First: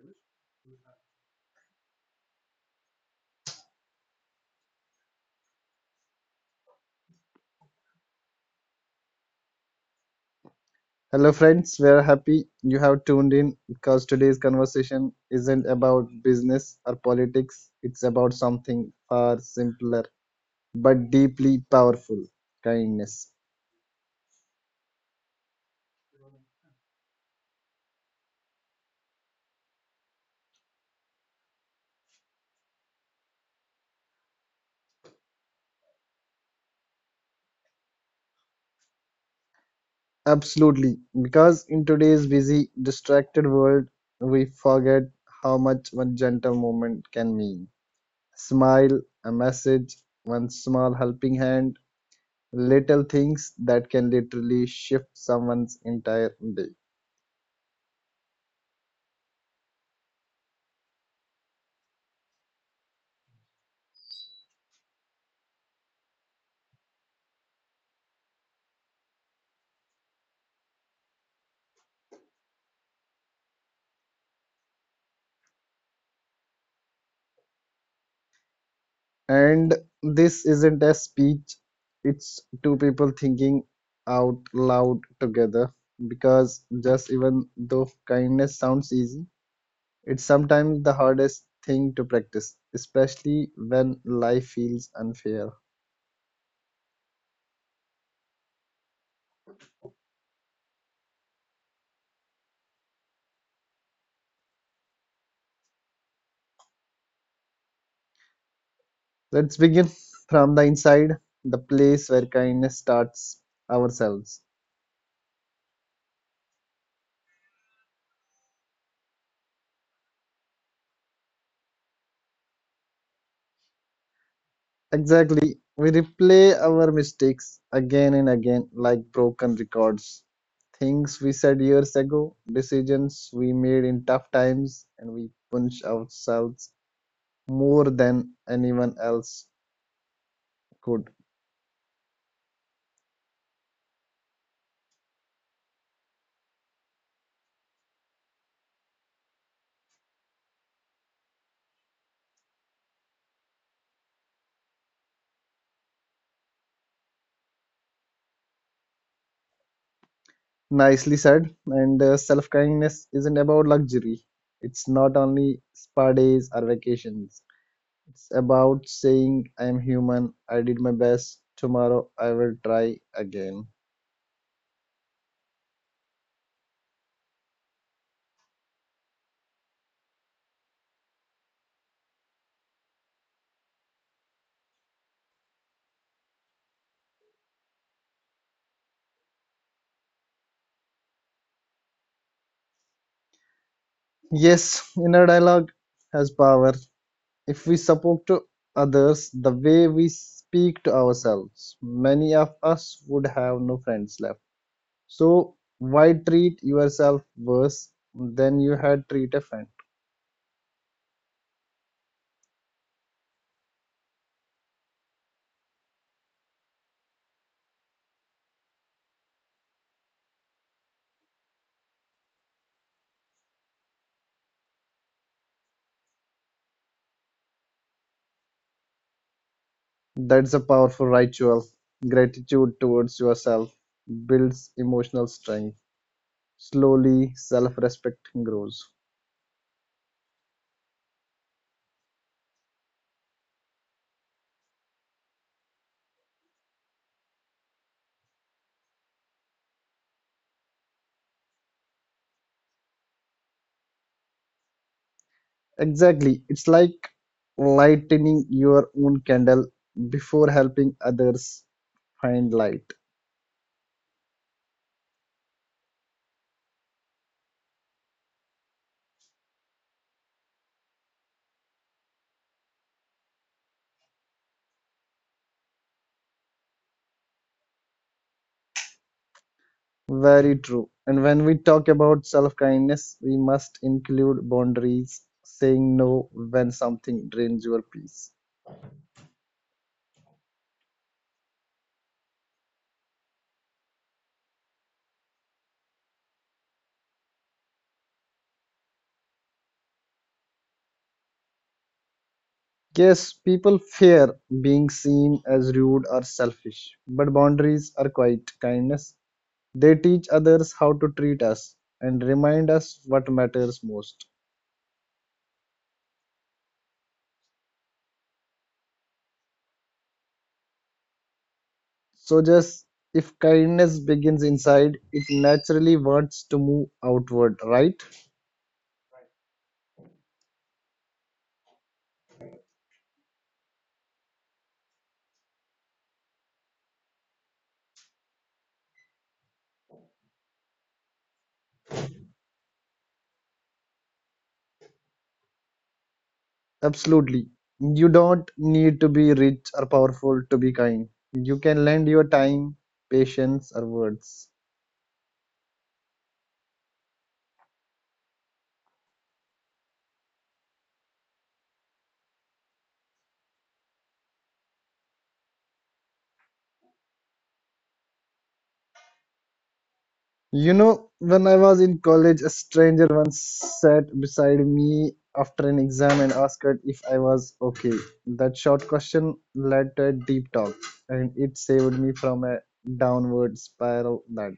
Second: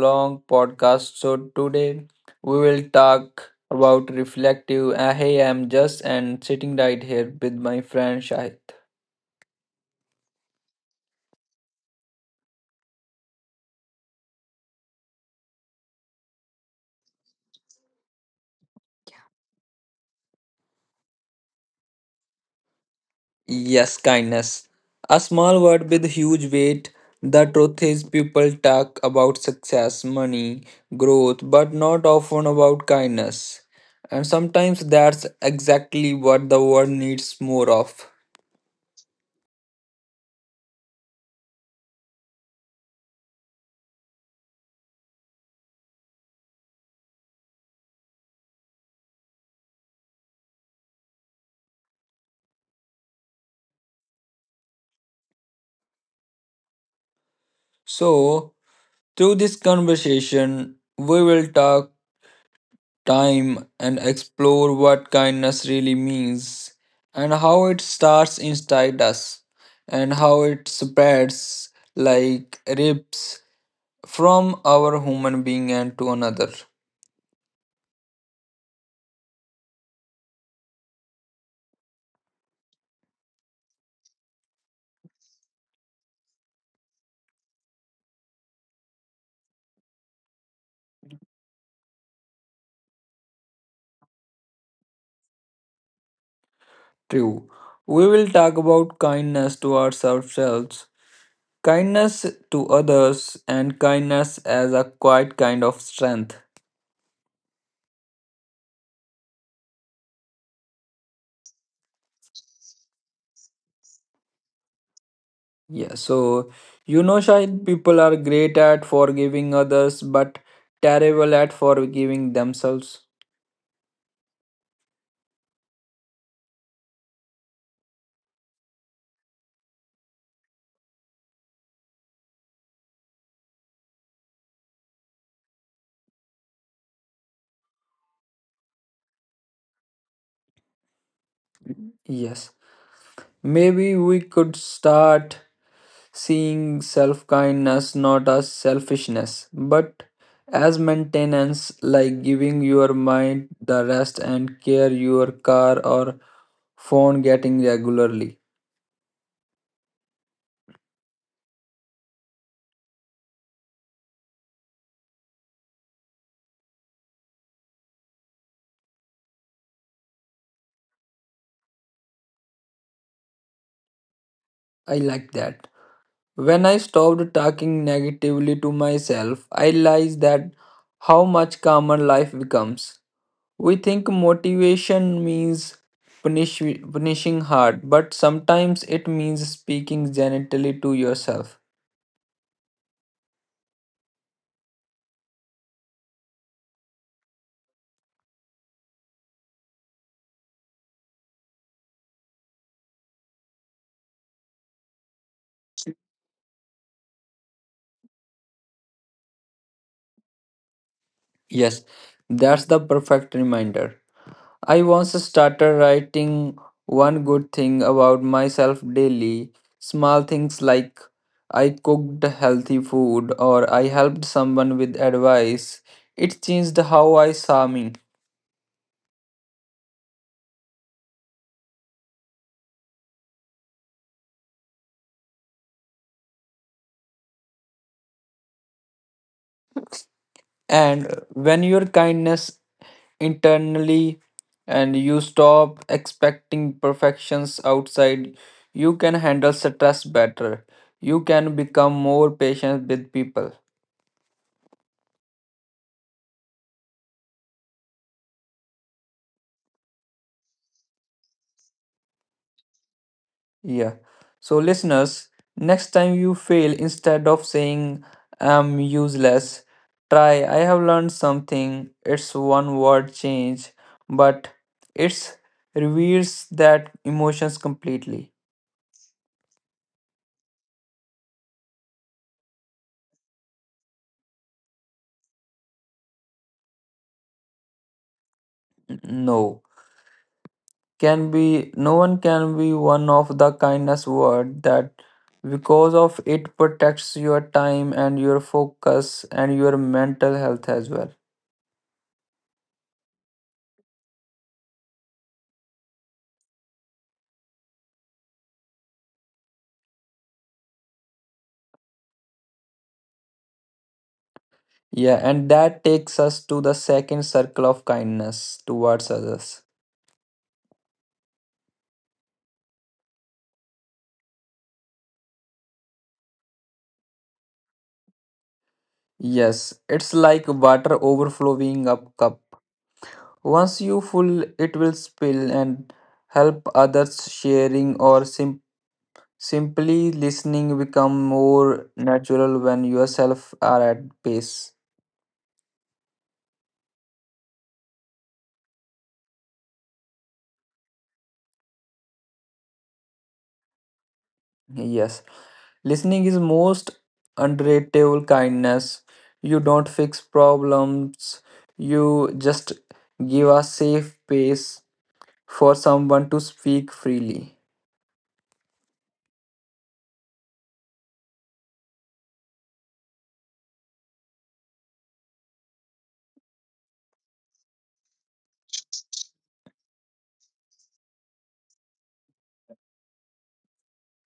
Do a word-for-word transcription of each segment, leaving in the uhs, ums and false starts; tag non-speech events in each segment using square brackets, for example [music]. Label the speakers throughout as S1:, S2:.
S1: long podcast. So, today we will talk about reflective. Uh, hey, I'm just and sitting right here with my friend Shahid.
S2: friends. We are happy you have tuned in because today's conversation isn't about business or politics. It's about something far simpler but deeply powerful kindness.
S1: Yes, kindness. A small word with huge weight. The truth is, people talk about success, money, growth, but not often about kindness. And sometimes that's exactly what the world needs more of.
S2: Absolutely. Because in today's busy, distracted world, we forget how much one gentle moment can mean. Smile, a message, one small helping hand, little things that can literally shift someone's entire day.
S1: So, through this conversation, we will talk time and explore what kindness really means and how it starts inside us and how it spreads like rips from our human being and to another.
S2: And this isn't a speech, it's two people thinking out loud together. Because just even though kindness sounds easy, it's sometimes the hardest thing to practice, especially when life feels unfair.
S1: True. We will talk about kindness towards ourselves, kindness to others, and kindness as a quiet kind of strength.
S2: Let's begin from the inside, the place where kindness starts ourselves.
S1: Yeah, so you know, Shahid, people are great at forgiving others, but terrible at forgiving themselves.
S2: Exactly. We replay our mistakes again and again like broken records. Things we said years ago, decisions we made in tough times, and we punch ourselves more than anyone else could.
S1: Yes. Maybe we could start seeing self kindness not as selfishness, but as maintenance, like giving your mind the rest and care your car or phone getting regularly.
S2: Nicely said. And uh, self kindness isn't about luxury, it's not only spa days or vacations. It's about saying, I am human, I did my best, tomorrow I will try again.
S1: I like that. When I stopped talking negatively to myself, I realized that how much calmer life becomes. We think motivation means punish, punishing hard, but sometimes it means speaking gently to yourself.
S2: Yes, inner dialogue has power. If we spoke to others the way we speak to ourselves, many of us would have no friends left. So, why treat yourself worse than you had treated a friend?
S1: Yes, that's the perfect reminder. I once started writing one good thing about myself daily. Small things like I cooked healthy food or I helped someone with advice. It changed how I saw me.
S2: That's a powerful ritual. Gratitude towards yourself builds emotional strength. Slowly, self respect grows.
S1: And when your kindness internally and you stop expecting perfections outside, you can handle stress better. You can become more patient with people.
S2: Exactly. It's like lightening your own candle before helping others find light.
S1: Yeah. So, listeners, next time you fail, instead of saying I'm useless, try I have learned something. It's one word change, but it's reveals that emotions completely.
S2: Very true. And when we talk about self kindness, we must include boundaries, saying no when something drains your peace.
S1: No. Can be no one can be one of the kindness word that because of it protects your time and your focus and your mental health as well.
S2: Yes, people fear being seen as rude or selfish, but boundaries are quite kindness. They teach others how to treat us and remind us what matters most.
S1: Yeah, and that takes us to the second circle of kindness towards others.
S2: So, just if kindness begins inside, it naturally wants to move outward, right?
S1: Yes, it's like water overflowing up cup. Once you full, it will spill and help others sharing or sim- simply listening become more natural when yourself are at peace.
S2: Absolutely. You don't need to be rich or powerful to be kind. You can lend your time, patience, or words.
S1: Yes, listening is most underrated kindness. You don't fix problems. You just give a safe pace for someone to speak freely.
S2: You know, when I was in college, a stranger once sat beside me after an exam and asked if I was okay. That short question led to a deep talk, and it saved me from a downward spiral that.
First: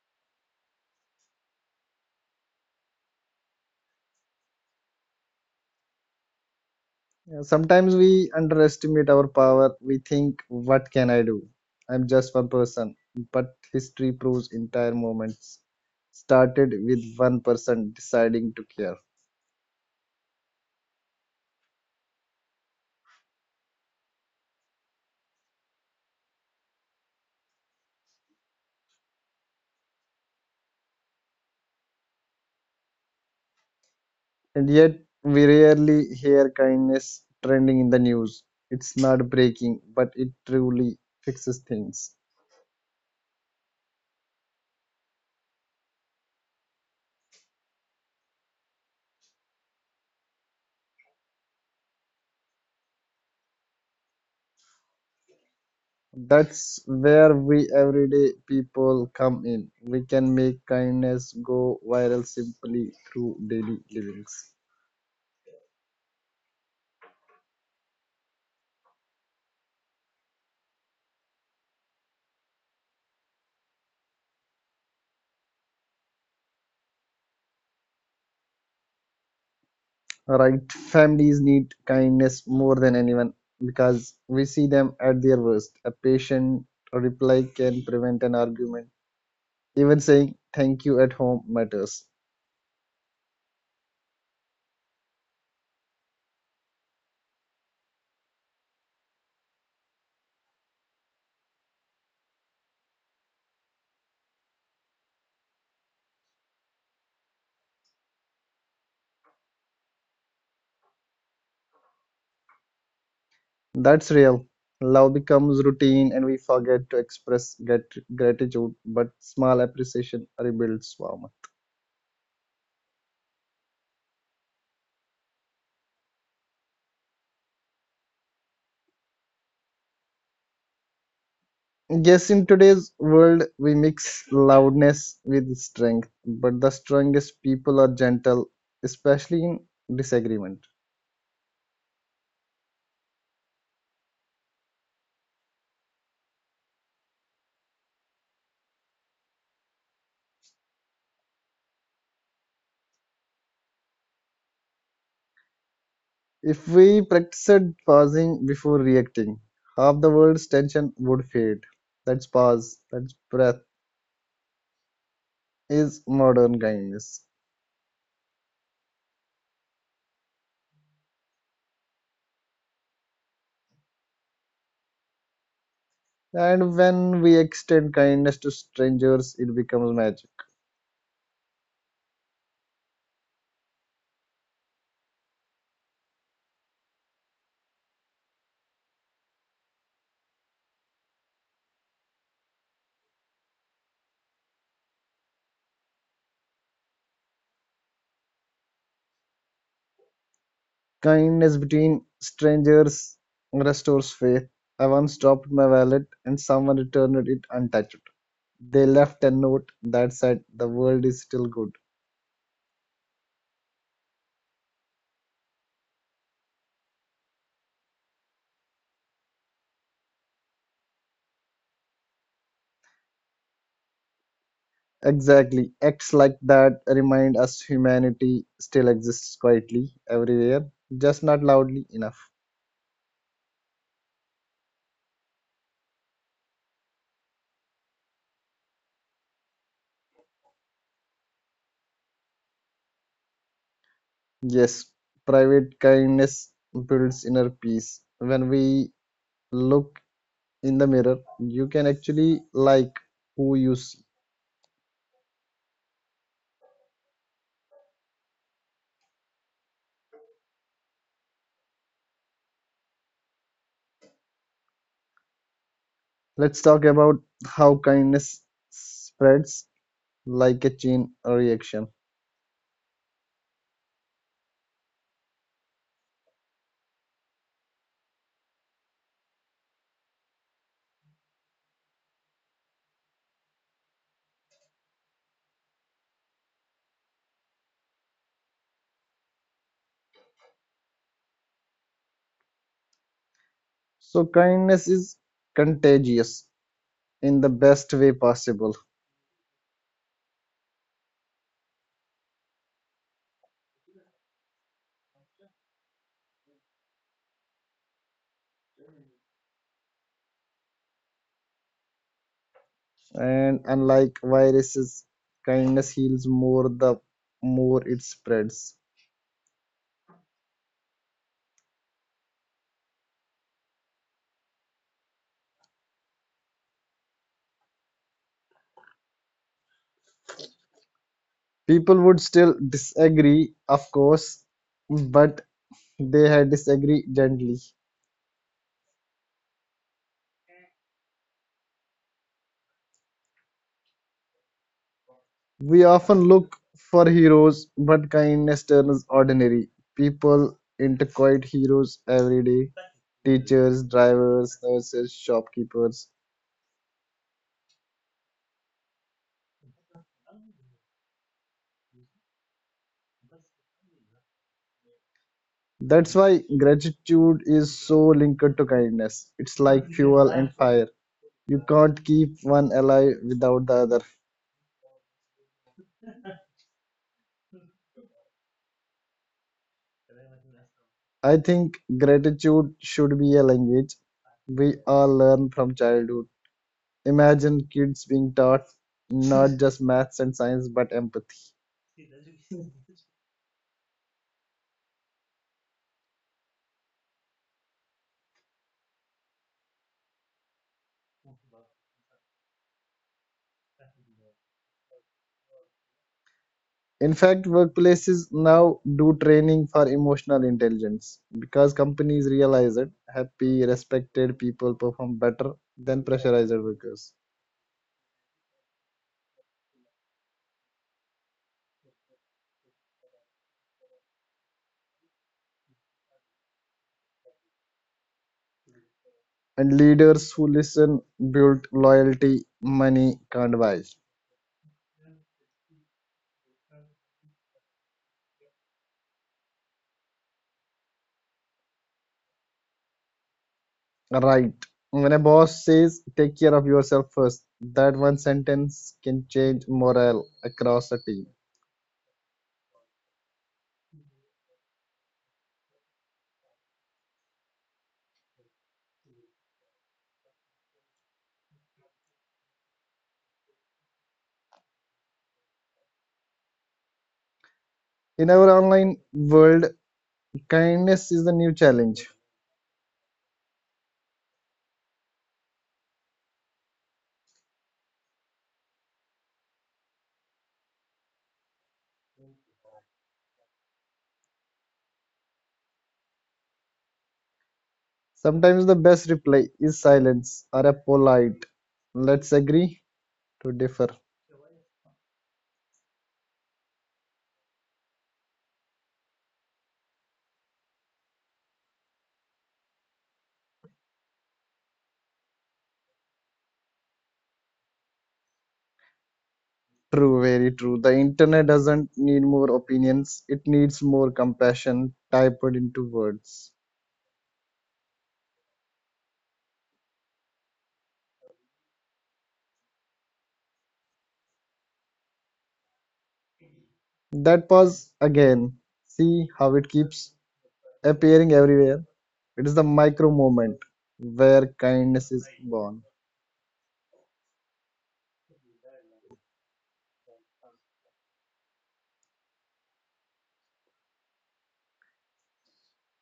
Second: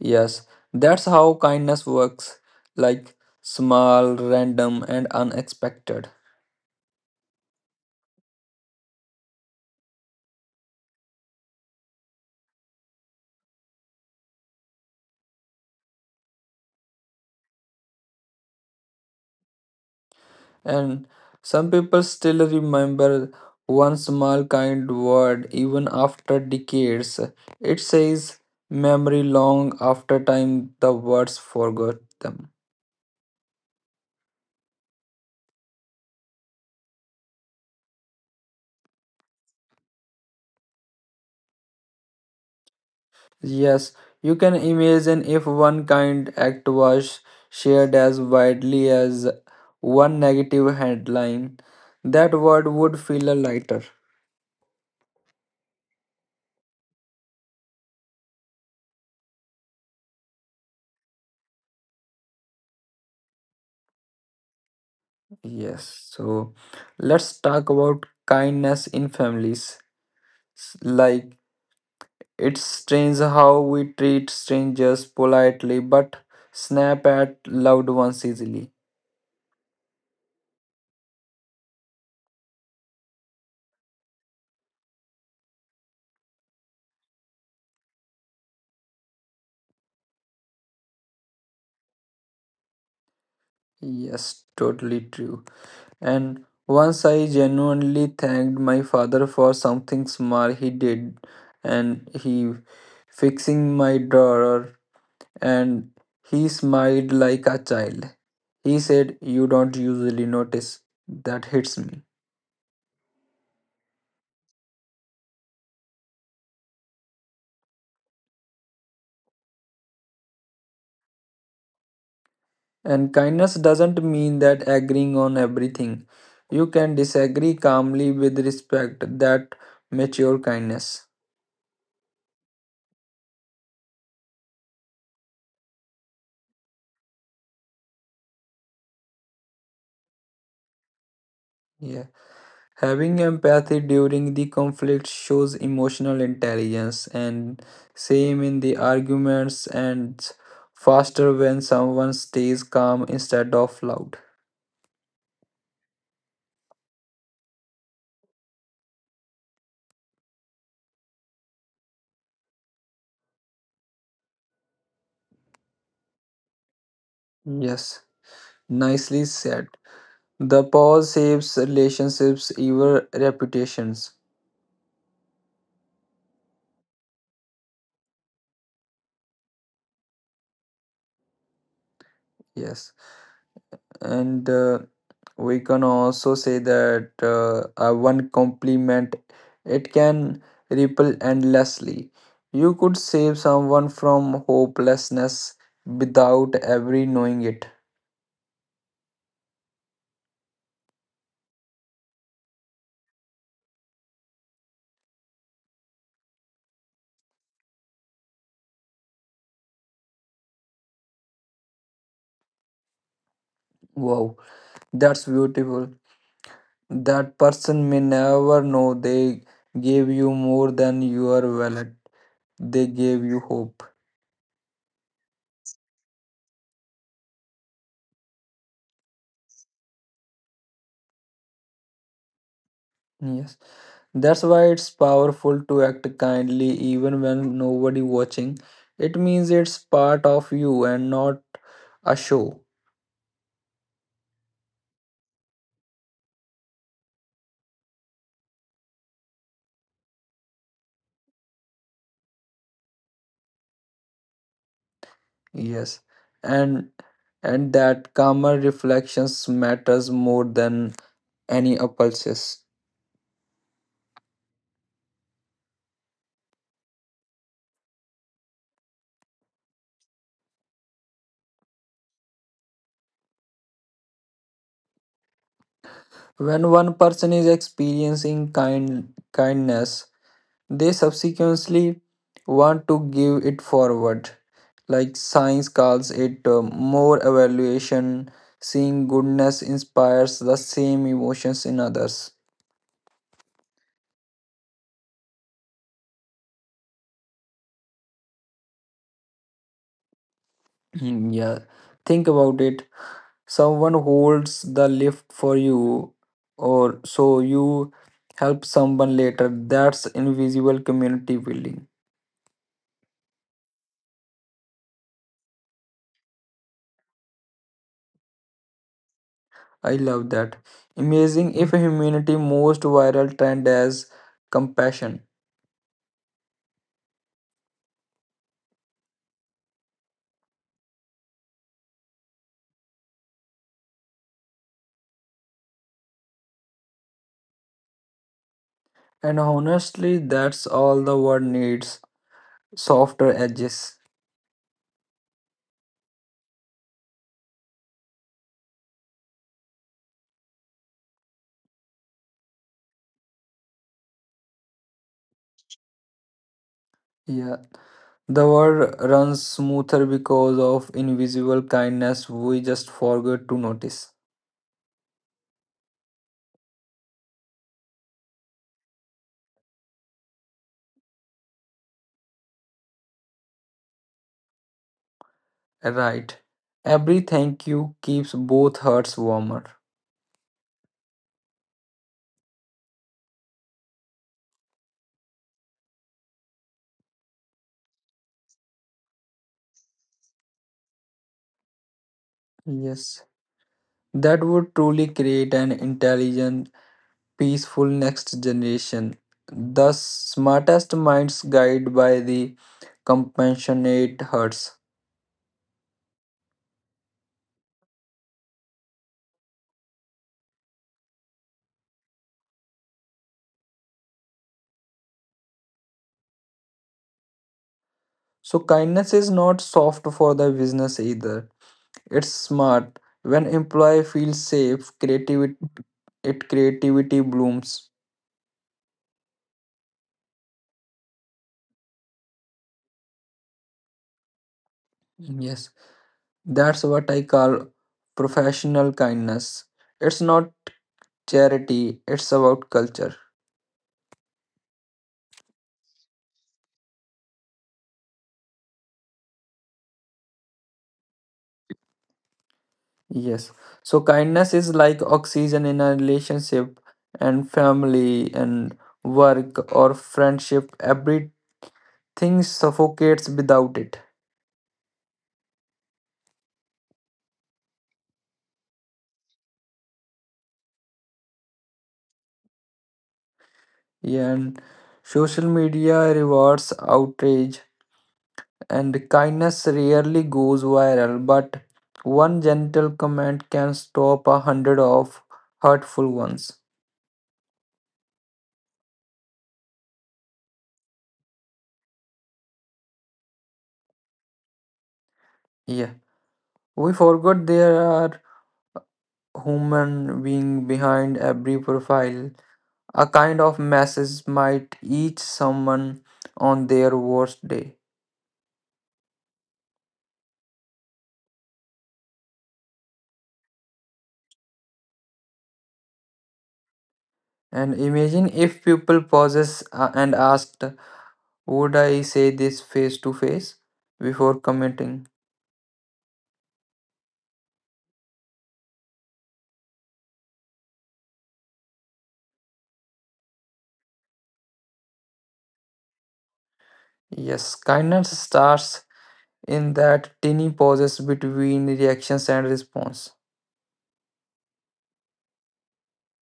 S1: Yes, that's how kindness works like small, random, and unexpected.
S2: Yeah, sometimes we underestimate our power. We think, what can I do? I'm just one person. But history proves entire movements started with one person deciding to care.
S1: And some people still remember one small kind word even after decades. It says memory long after time the words forgot them.
S2: And yet, we rarely hear kindness trending in the news. It's not breaking, but it truly fixes things.
S1: Yes, you can imagine if one kind act was shared as widely as one negative headline, that word would feel a lighter.
S2: That's where we everyday people come in. We can make kindness go viral simply through daily livings.
S1: Yes, so let's talk about kindness in families. S- Like, it's strange how we treat strangers politely but snap at loved ones easily.
S2: Right, families need kindness more than anyone because we see them at their worst. A patient reply can prevent an argument, even saying thank you at home matters.
S1: Yes, totally true. And once I genuinely thanked my father for something small he did, and he fixing my drawer, and he smiled like a child. He said, "You don't usually notice." That hits me.
S2: That's real. Love becomes routine and we forget to express grat- gratitude, but small appreciation rebuilds warmth.
S1: And kindness doesn't mean that agreeing on everything. You can disagree calmly with respect. That mature kindness.
S2: Yes, in today's world we mix loudness with strength, but the strongest people are gentle, especially in disagreement.
S1: Yeah. Having empathy during the conflict shows emotional intelligence, and same in the arguments and faster when someone stays calm instead of loud.
S2: If we practiced pausing before reacting, half the world's tension would fade. That's pause, that's breath, is modern kindness.
S1: Yes, nicely said. The pause saves relationships, even reputations.
S2: And when we extend kindness to strangers, it becomes magic.
S1: Yes, and uh, we can also say that uh, uh, one compliment it can ripple endlessly. You could save someone from hopelessness without every knowing it.
S2: Kindness between strangers restores faith. I once dropped my wallet and someone returned it untouched. They left a note that said, "The world is still good."
S1: Wow, that's beautiful. That person may never know they gave you more than your wallet. They gave you hope.
S2: Exactly. Acts like that remind us humanity still exists quietly everywhere, just not loudly enough.
S1: Yes, that's why it's powerful to act kindly even when nobody watching. It means it's part of you and not a show.
S2: Yes, private kindness builds inner peace. When we look in the mirror, you can actually like who you see.
S1: Yes, and and that calmer reflections matters more than any impulses.
S2: Let's talk about how kindness spreads like a chain reaction.
S1: When one person is experiencing kind kindness, they subsequently want to give it forward. Like science calls it uh, more evaluation, seeing goodness inspires the same emotions in others.
S2: So, kindness is contagious in the best way possible.
S1: Hmm, yeah, think about it. Someone holds the lift for you, or so you help someone later. That's invisible community building.
S2: And unlike viruses, kindness heals more the more it spreads.
S1: I love that. Amazing if humanity most viral trend as compassion.
S2: People would still disagree of course, but they had disagree gently.
S1: And honestly, that's all the world needs softer edges.
S2: We often look for heroes, but kindness turns ordinary people into quiet heroes every day: teachers, drivers, nurses, shopkeepers.
S1: Yeah. The world runs smoother because of invisible kindness we just forget to notice.
S2: That's why gratitude is so linked to kindness. It's like fuel and fire. You can't keep one alive without the other.
S1: Right. Every thank you keeps both hearts warmer.
S2: I think gratitude should be a language we all learn from childhood. Imagine kids being taught not [laughs] just maths and science but empathy.
S1: Yes. That would truly create an intelligent, peaceful next generation. The smartest minds guided by the compassionate hearts.
S2: In fact, workplaces now do training for emotional intelligence because companies realize that happy, respected people perform better than pressurized workers.
S1: So kindness is not soft for the business either. It's smart. When employee feels safe, creativity it creativity blooms.
S2: And leaders who listen build loyalty money can't buy.
S1: Yes. That's what I call professional kindness. It's not charity, it's about culture.
S2: Right. When a boss says, take care of yourself first, that one sentence can change morale across a team.
S1: Yes. So kindness is like oxygen in a relationship and family and work or friendship. Everything suffocates without it.
S2: In our online world, kindness is the new challenge.
S1: Yeah, and social media rewards outrage and kindness rarely goes viral, but one gentle comment can stop a hundred of hurtful ones.
S2: Sometimes the best reply is silence or a polite, let's agree to differ.
S1: Yeah. We forgot there are human being behind every profile. A kind of message might each someone on their worst day.
S2: True, very true. The internet doesn't need more opinions, it needs more compassion typed into words.
S1: And imagine if people pauses uh, and asked, "Would I say this face to face?" before commenting.
S2: That pause again. See how it keeps appearing everywhere. It is the micro moment where kindness is born.
S1: Yes, kindness starts in that tiny pauses between reactions and response.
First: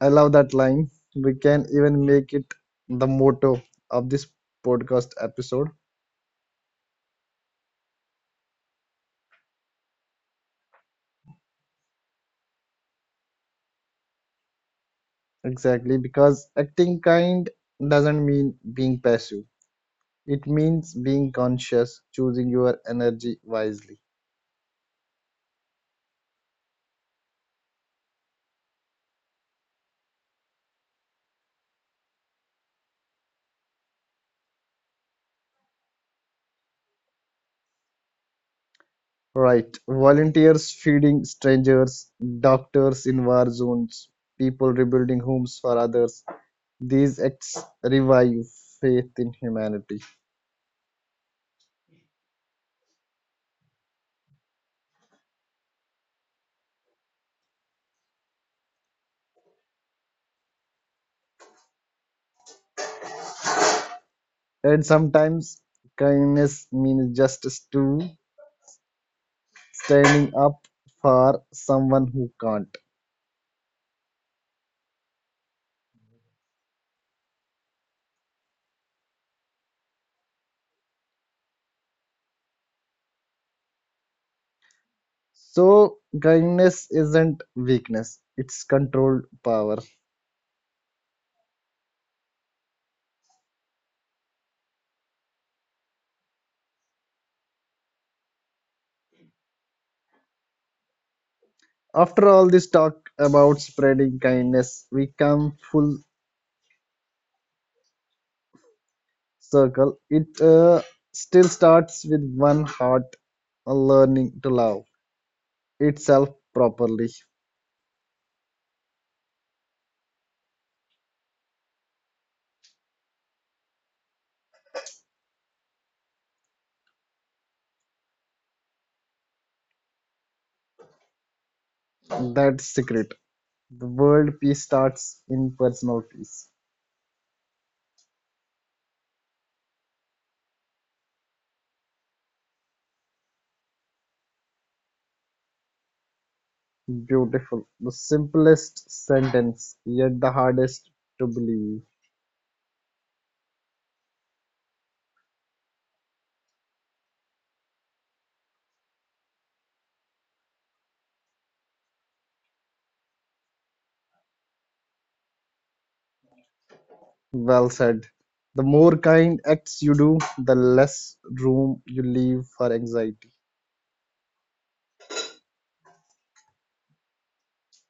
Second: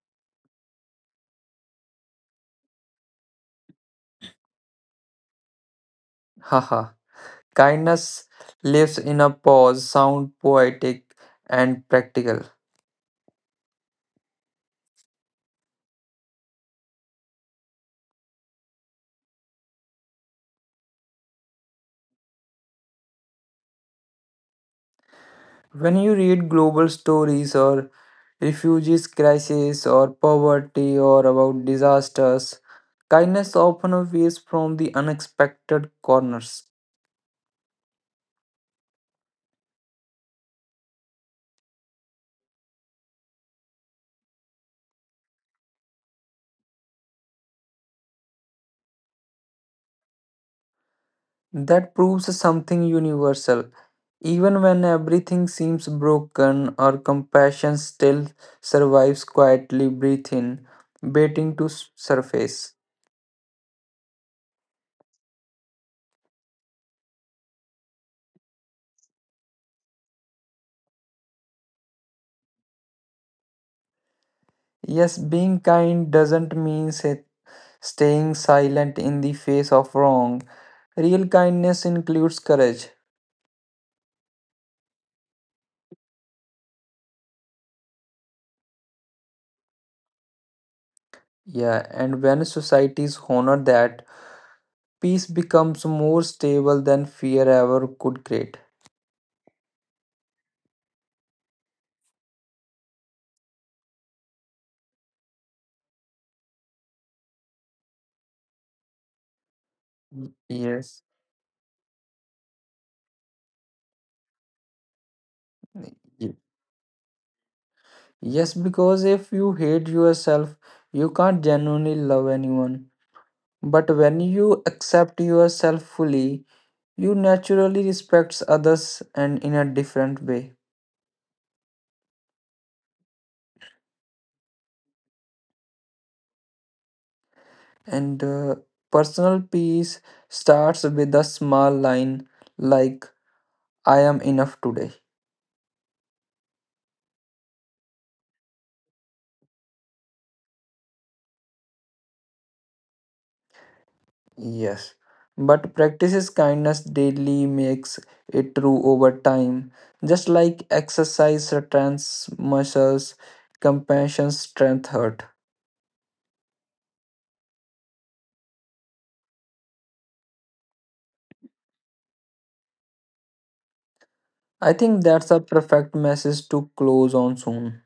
S2: I love that line. We can even make it the motto of this podcast episode.
S1: Haha. Kindness lives in a pause, sound poetic and practical.
S2: Exactly, because acting kind doesn't mean being passive. It means being conscious, choosing your energy wisely.
S1: When you read global stories or refugees crisis or poverty or about disasters, kindness often appears from the unexpected corners.
S2: Right. Volunteers feeding strangers, doctors in war zones, people rebuilding homes for others. These acts revive faith in humanity.
S1: That proves something universal. Even when everything seems broken, our compassion still survives quietly, breathe in, waiting to s- surface.
S2: And sometimes kindness means justice too, standing up for someone who can't.
S1: Yes, being kind doesn't mean sa- staying silent in the face of wrong. Real kindness includes courage.
S2: So kindness isn't weakness, it's controlled power.
S1: Yeah, and when societies honor that, peace becomes more stable than fear ever could create.
S2: After all this talk about spreading kindness, we come full circle. It uh,
S1: Yes.
S2: still starts with one heart a learning to love itself properly.
S1: Yes, because if you hate yourself, you can't genuinely love anyone. But when you accept yourself fully, you naturally respect others and in a different way.
S2: That's secret. The world peace starts in personal peace.
S1: And uh, personal peace starts with a small line like I am enough today.
S2: Beautiful. The simplest sentence, yet the hardest to believe.
S1: Yes. But practices kindness daily makes it true over time. Just like exercise strengthens muscles, compassion strength hurt.
S2: Well said. The more kind acts you do, the less room you leave for anxiety.
S1: I think that's a perfect message to close on soon.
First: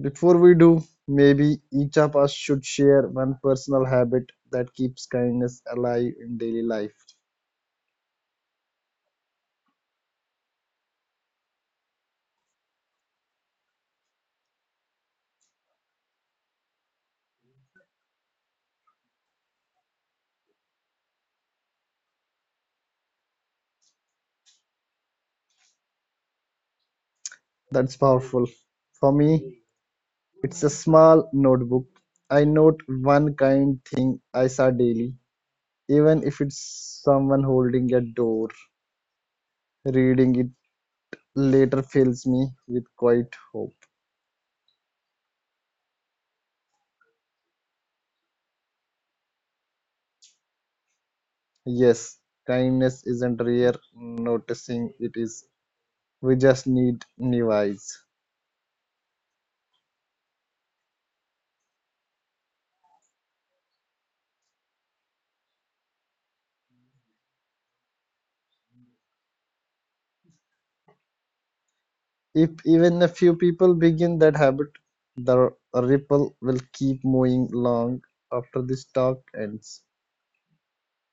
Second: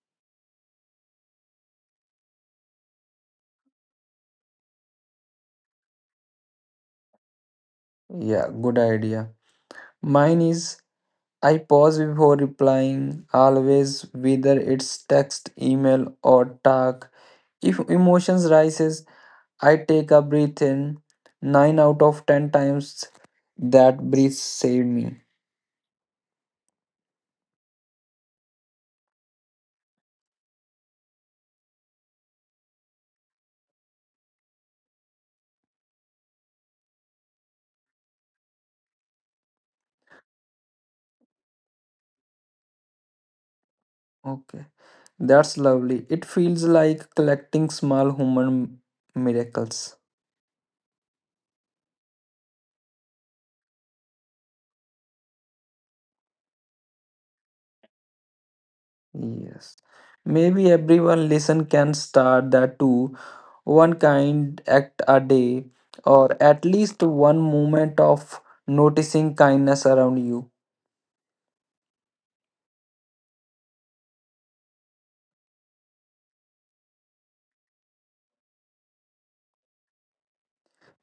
S2: Before we do, maybe each of us should share one personal habit that keeps kindness alive in daily life.
S1: Yeah, good idea. Mine is I pause before replying, always, whether it's text, email, or talk. If emotions rises, I take a breath in. Nine out of ten times that breath saved me.
S2: That's powerful. For me, it's a small notebook. I note one kind thing I saw daily, even if it's someone holding a door. Reading it later fills me with quite hope.
S1: Okay, that's lovely. It feels like collecting small human miracles.
S2: Yes, kindness isn't rare, noticing it is. We just need new eyes.
S1: Yes. Maybe everyone listen can start that too. One kind act a day, or at least one moment of noticing kindness around you.
S2: If even a few people begin that habit, the ripple will keep moving long after this talk ends.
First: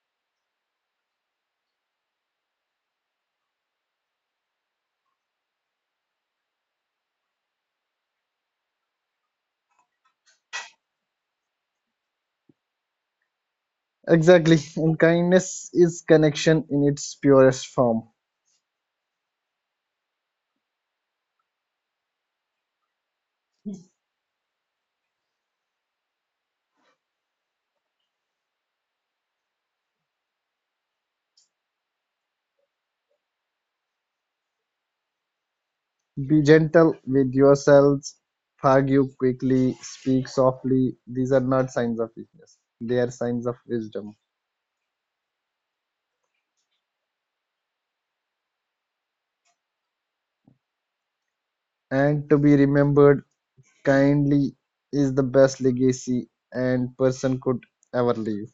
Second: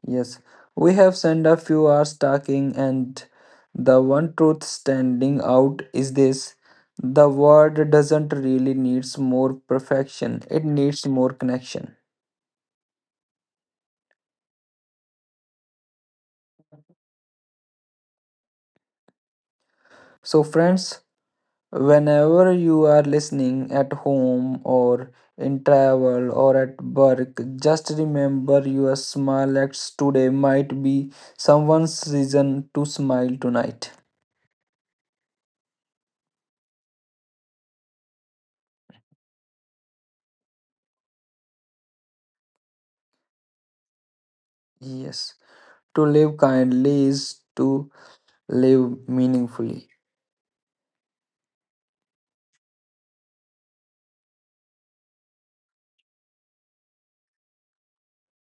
S1: Yes. We have spent a few hours talking, and the one truth standing out is this: the world doesn't really needs more perfection, it needs more connection.
S2: Exactly, and kindness is connection in its purest form.
S1: So, friends, whenever you are listening at home or in travel or at work, just remember your small acts today might be someone's reason to smile tonight.
S2: Be gentle with yourselves. Forgive quickly. Speak softly. These are not signs of weakness. They are signs of wisdom.
S1: Yes, to live kindly is to live meaningfully.
S2: And to be remembered kindly is the best legacy and person could ever leave.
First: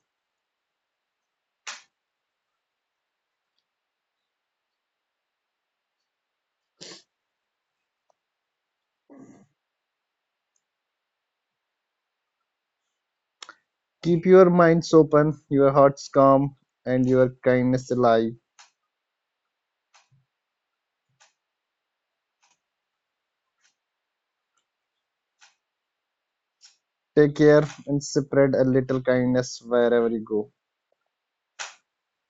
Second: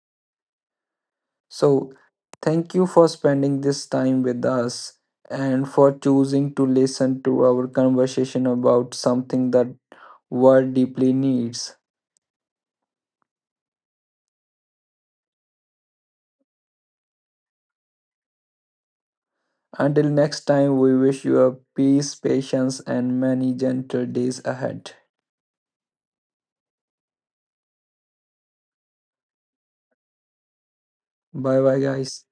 S1: So, thank you for spending this time with us and for choosing to listen to our conversation about something that world deeply needs.
S2: Keep your minds open, your hearts calm, and your kindness alive.
S1: Until next time, we wish you a peace, patience, and many gentle days ahead.
S2: Take care and spread a little kindness wherever you go.
S1: Bye bye, guys.